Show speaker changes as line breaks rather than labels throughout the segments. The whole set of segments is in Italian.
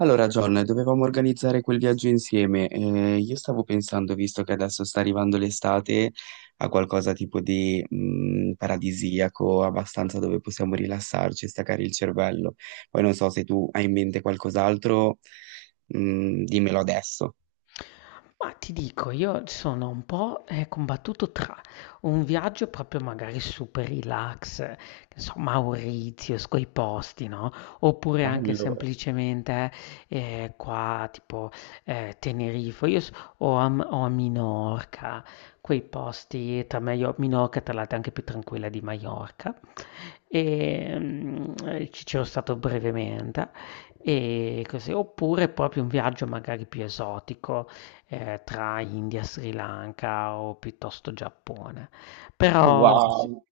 Allora, John, dovevamo organizzare quel viaggio insieme. Io stavo pensando, visto che adesso sta arrivando l'estate, a qualcosa tipo di paradisiaco, abbastanza dove possiamo rilassarci e staccare il cervello. Poi non so se tu hai in mente qualcos'altro, dimmelo adesso.
Ma ti dico, io sono un po', combattuto tra un viaggio proprio magari super relax, che so, Mauritius, quei posti, no? Oppure anche
Bello,
semplicemente qua, tipo Tenerife, o a, o a Minorca, quei posti, tra meglio, Minorca tra l'altro è anche più tranquilla di Maiorca, e, ci c'ero stato brevemente e così. Oppure proprio un viaggio magari più esotico, tra India, Sri Lanka o piuttosto Giappone. Però sì,
wow.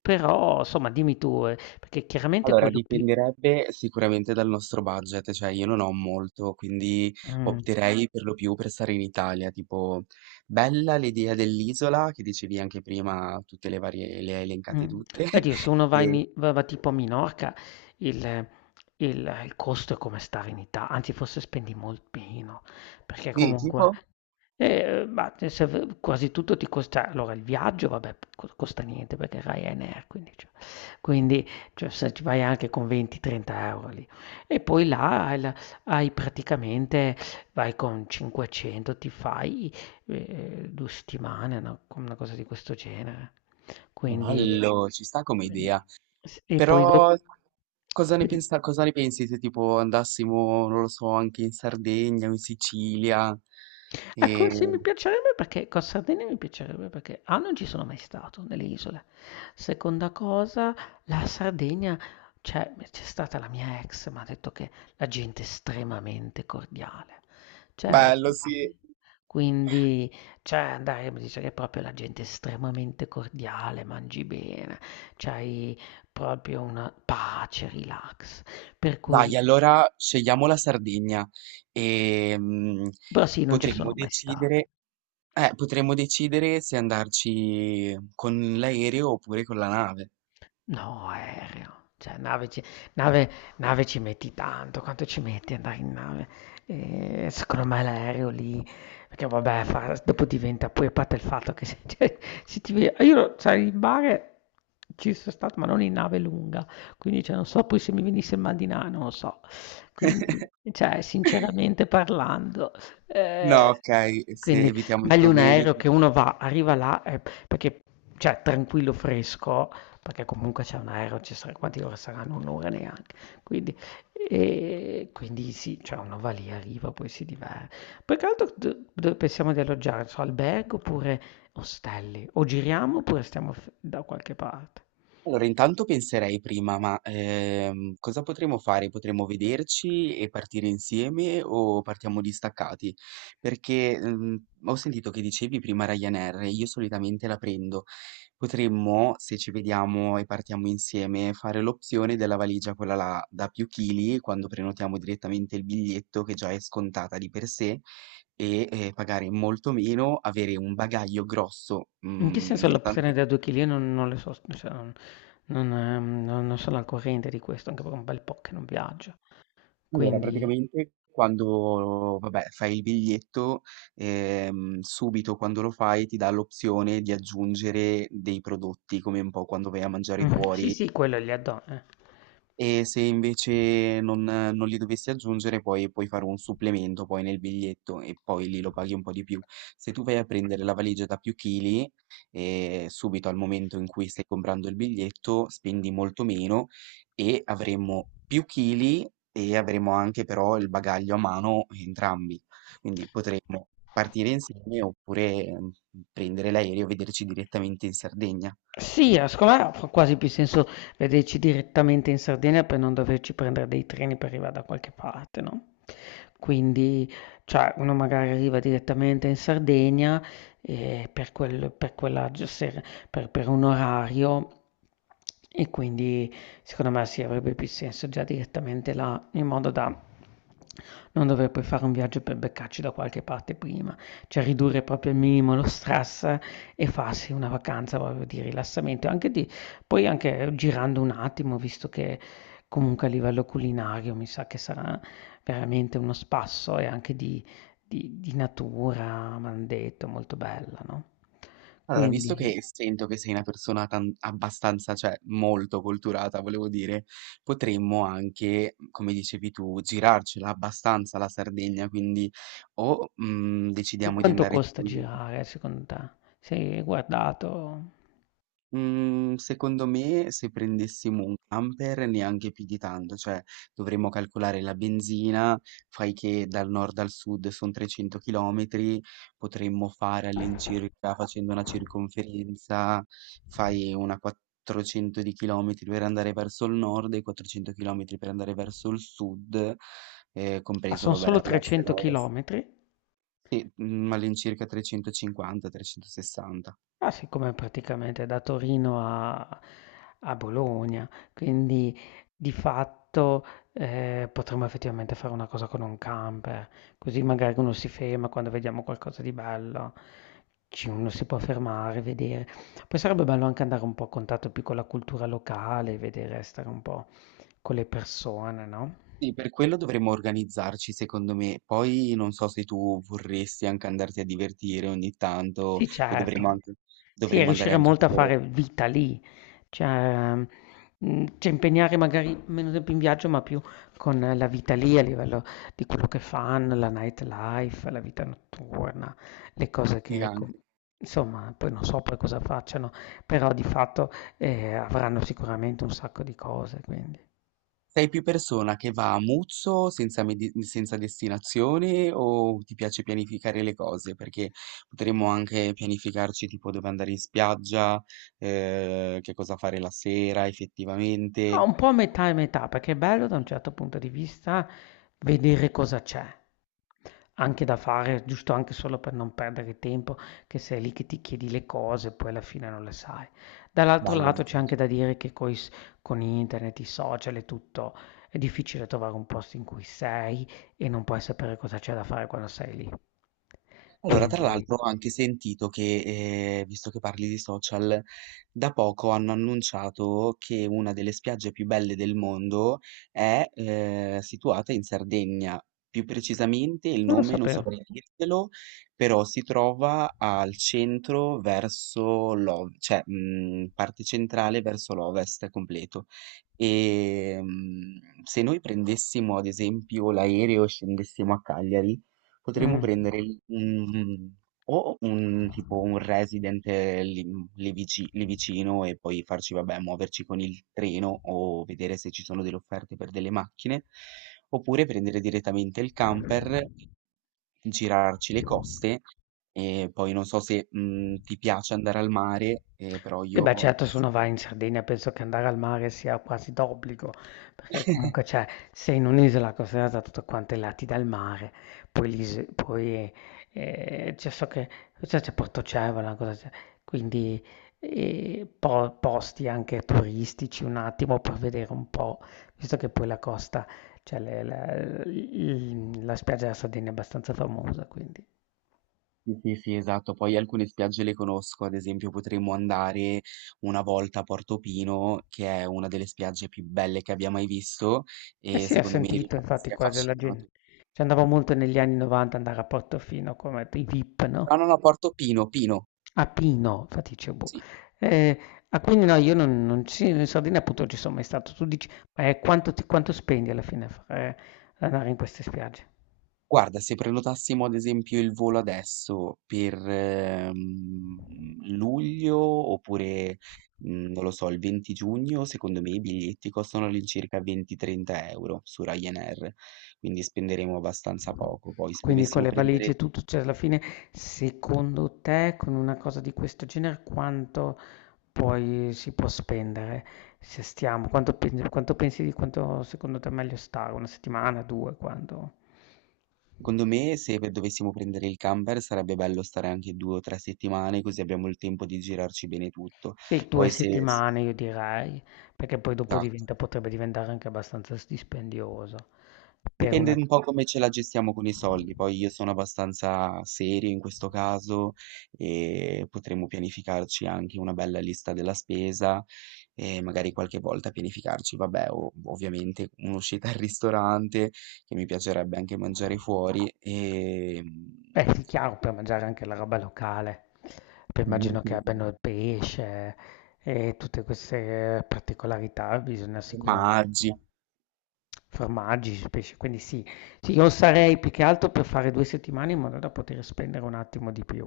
però somma dimmi tu, perché chiaramente
Allora,
quello più
dipenderebbe sicuramente dal nostro budget, cioè io non ho molto, quindi
mh.
opterei per lo più per stare in Italia, tipo bella l'idea dell'isola che dicevi anche prima, tutte le varie, le hai elencate
Mh.
tutte,
Beh, Dio, se uno va in
e
i va va tipo a Minorca, il il il costo è come stare in Ita anzi forse spendi molt meno, perché
sì,
comunque
tipo
ma te se v quasi tutto ti costa allora il viaggio vabbè p co costa niente perché è Ryanair, quindi cioè se ci vai anche con 20, 30 € lì. E poi là hai praticamente vai con 500 ti fai 2 settimane, una cosa di questo genere. Quindi
bello, ci sta come
quindi
idea,
s e poi do
però
poi di
cosa ne pensi se tipo andassimo, non lo so, anche in Sardegna o in Sicilia?
Ecco,
E.
sì, mi piacerebbe perché Costa Sardegna mi piacerebbe perché A non ci sono mai stato nelle isole. Seconda cosa, la Sardegna, cioè c'è stata la mia ex, mi ha detto che la gente è estremamente cordiale. Cioè,
Bello,
quindi,
sì.
quindi, cioè andare, mi dice che è proprio la gente estremamente cordiale, mangi bene, c'hai proprio una pace, relax. Per cui,
Dai, allora scegliamo la Sardegna e
però sì, non ci
potremmo
sono mai stato.
decidere, potremmo decidere se andarci con l'aereo oppure con la nave.
No, aereo, cioè nave nave ci metti tanto, quanto ci metti ad andare in nave? Secondo me l'aereo lì perché vabbè fa dopo diventa poi a parte il fatto che se cioè se ti ve io cioè in mare ci so' stato, ma non in nave lunga, quindi cioè non so poi se mi venisse il mal di na non lo so. Quindi cioè sinceramente parlando, ehm,
No, ok, se
quindi
evitiamo i
meglio un
problemi.
aereo che uno va arriva là e perché cioè tranquillo, fresco, perché comunque c'è un aereo, ci sarà, quanti ore saranno? Un'ora neanche. Quindi, e quindi sì, cioè uno va lì, arriva, poi si diverte. Poi che altro dove pensiamo di alloggiare? Non so, albergo oppure ostelli? O giriamo oppure stiamo da qualche parte?
Allora, intanto penserei prima, ma cosa potremmo fare? Potremmo vederci e partire insieme o partiamo distaccati? Perché ho sentito che dicevi prima Ryanair, e io solitamente la prendo. Potremmo, se ci vediamo e partiamo insieme, fare l'opzione della valigia, quella là da più chili, quando prenotiamo direttamente il biglietto che già è scontata di per sé e pagare molto meno, avere un bagaglio grosso,
In che senso
da
l'opzione
tante.
da 2 kg non le so, cioè, non, non sono al corrente di questo, anche per un bel po' che non viaggio.
Allora,
Quindi,
praticamente quando, vabbè, fai il biglietto, subito quando lo fai ti dà l'opzione di aggiungere dei prodotti, come un po' quando vai a mangiare
mm, sì,
fuori,
sì, quello è gli addon. Eh.
e se invece non li dovessi aggiungere poi puoi fare un supplemento poi nel biglietto e poi lì lo paghi un po' di più. Se tu vai a prendere la valigia da più chili, subito al momento in cui stai comprando il biglietto spendi molto meno e avremo più chili e avremo anche però il bagaglio a mano entrambi. Quindi potremmo partire insieme oppure prendere l'aereo e vederci direttamente in Sardegna.
Sì, secondo me fa quasi più senso vederci direttamente in Sardegna per non doverci prendere dei treni per arrivare da qualche parte, no? Quindi, cioè, uno magari arriva direttamente in Sardegna per quella per un orario e quindi secondo me sì, avrebbe più senso già direttamente là, in modo da non dover poi fare un viaggio per beccarci da qualche parte prima, cioè ridurre proprio al minimo lo stress e farsi una vacanza proprio di rilassamento, anche di poi anche girando un attimo, visto che comunque a livello culinario mi sa che sarà veramente uno spasso e anche di, di natura, mi hanno detto, molto bella, no?
Allora, visto
Quindi,
che sento che sei una abbastanza, cioè molto culturata, volevo dire, potremmo anche, come dicevi tu, girarcela abbastanza la Sardegna, quindi o
e
decidiamo di
quanto
andare
costa
tipo in.
girare secondo te? Sei guardato?
Mhmm, secondo me se prendessimo un camper neanche più di tanto, cioè dovremmo calcolare la benzina, fai che dal nord al sud son 300 chilometri, potremmo fare all'incirca, facendo una circonferenza, fai una 400 di chilometri per andare verso il nord e 400 chilometri per andare verso il sud,
Ah,
compreso
sono
vabbè
solo
l'est e
300
l'ovest.
chilometri.
Sì, mhmm, all'incirca 350, 360.
Ma siccome praticamente da Torino a Bologna, quindi di fatto, potremmo effettivamente fare una cosa con un camper, così magari uno si ferma quando vediamo qualcosa di bello, ci uno si può fermare, vedere. Poi sarebbe bello anche andare un po' a contatto più con la cultura locale, vedere, stare un po' con le persone, no?
Sì, per quello dovremmo organizzarci, secondo me. Poi non so se tu vorresti anche andarti a divertire ogni tanto,
Sì,
poi dovremmo
certo.
anche,
Sì, e
dovremmo andare
riuscire
anche a
molto a
vedere.
fare vita lì, cioè, cioè impegnare magari meno tempo in viaggio, ma più con la vita lì a livello di quello che fanno, la nightlife, la vita notturna, le cose
Sì,
che,
anche.
insomma, poi non so poi cosa facciano, però di fatto avranno sicuramente un sacco di cose, quindi.
Sei più persona che va a muzzo senza, senza destinazione o ti piace pianificare le cose? Perché potremmo anche pianificarci tipo dove andare in spiaggia, che cosa fare la sera
Ma
effettivamente.
un po' metà e metà, perché è bello da un certo punto di vista vedere cosa c'è, anche da fare, giusto anche solo per non perdere tempo, che sei lì che ti chiedi le cose e poi alla fine non le sai. Dall'altro
Ballo.
lato c'è anche da dire che con internet, i social e tutto, è difficile trovare un posto in cui sei e non puoi sapere cosa c'è da fare quando sei lì.
Allora, tra
Quindi,
l'altro ho anche sentito che, visto che parli di social, da poco hanno annunciato che una delle spiagge più belle del mondo è, situata in Sardegna. Più precisamente il
non lo
nome non
sapevo.
saprei dirtelo, però si trova al centro verso parte centrale verso l'ovest completo. Se noi prendessimo ad esempio l'aereo e scendessimo a Cagliari, potremmo
Mm.
prendere un, o un tipo un resident lì, lì vicino e poi farci, vabbè, muoverci con il treno o vedere se ci sono delle offerte per delle macchine, oppure prendere direttamente il camper, girarci le coste e poi non so se ti piace andare al mare, però
Sì,
io.
beh, certo, se uno va in Sardegna penso che andare al mare sia quasi d'obbligo, perché comunque c'è, sei in un'isola costellata da tutti quanti i lati dal mare, poi, poi c'è so che c'è Portocevole, cosa c'è, quindi posti anche turistici un attimo per vedere un po', visto che poi la costa, cioè la spiaggia della Sardegna è abbastanza famosa, quindi...
Sì, sì, sì, esatto. Poi alcune spiagge le conosco, ad esempio potremmo andare una volta a Portofino, che è una delle spiagge più belle che abbia mai visto
Eh
e
sì, ho
secondo me
sentito infatti
rimarresti
quasi la gente.
affascinato.
Ci andavo molto negli anni 90 andare a Portofino come i VIP,
No,
no?
no, no, Portofino, Pino,
A Pino, infatti dicevo, boh.
sì.
Eh, ah, quindi no, io non, in Sardegna appunto non ci sono mai stato. Tu dici, quanto spendi alla fine ad andare in queste spiagge?
Guarda, se prenotassimo ad esempio il volo adesso per luglio oppure, non lo so, il 20 giugno, secondo me i biglietti costano all'incirca 20-30 € su Ryanair, quindi spenderemo abbastanza poco. Poi se
Quindi con
dovessimo
le valigie
prendere,
e tutto, cioè alla fine, secondo te, con una cosa di questo genere, quanto poi si può spendere? Se stiamo, quanto pensi di quanto secondo te è meglio stare? Una settimana, due, quando?
secondo me, se dovessimo prendere il camper sarebbe bello stare anche 2 o 3 settimane, così abbiamo il tempo di girarci bene tutto.
Sì, 2
Poi se,
settimane io direi, perché poi dopo
esatto,
diventa potrebbe diventare anche abbastanza s dispendioso per
dipende
una.
un po' come ce la gestiamo con i soldi, poi io sono abbastanza serio in questo caso e potremmo pianificarci anche una bella lista della spesa e magari qualche volta pianificarci, vabbè, ovviamente un'uscita al ristorante che mi piacerebbe anche mangiare fuori e.
Eh sì, chiaro, per mangiare anche la roba locale. Poi immagino
Certo.
che abbiano il pesce e tutte queste particolarità, bisogna sicuramente
Formaggi.
formaggi, pesce, quindi sì. Sì, io sarei più che altro per fare 2 settimane in modo da poter spendere un attimo di più.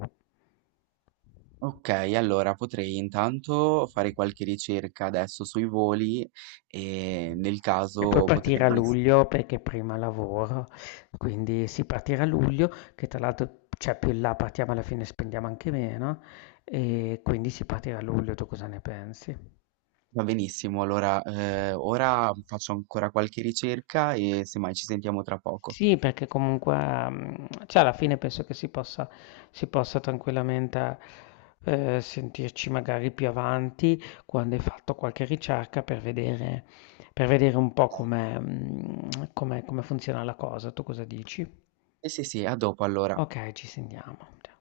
Ok, allora potrei intanto fare qualche ricerca adesso sui voli e nel
E poi
caso
partire a
potremmo.
luglio perché prima lavoro, quindi sì, partire a luglio, che tra l'altro, cioè più in là partiamo alla fine spendiamo anche meno, e quindi si partirà a luglio, tu cosa ne pensi?
Va benissimo, allora ora faccio ancora qualche ricerca e semmai ci sentiamo tra poco.
Sì, perché comunque, mm, cioè alla fine penso che si possa tranquillamente sentirci magari più avanti quando hai fatto qualche ricerca per vedere, un po' come, mm, come come funziona la cosa, tu cosa dici?
Sì, sì, sì, a dopo allora.
Okay, ci sentiamo. Cia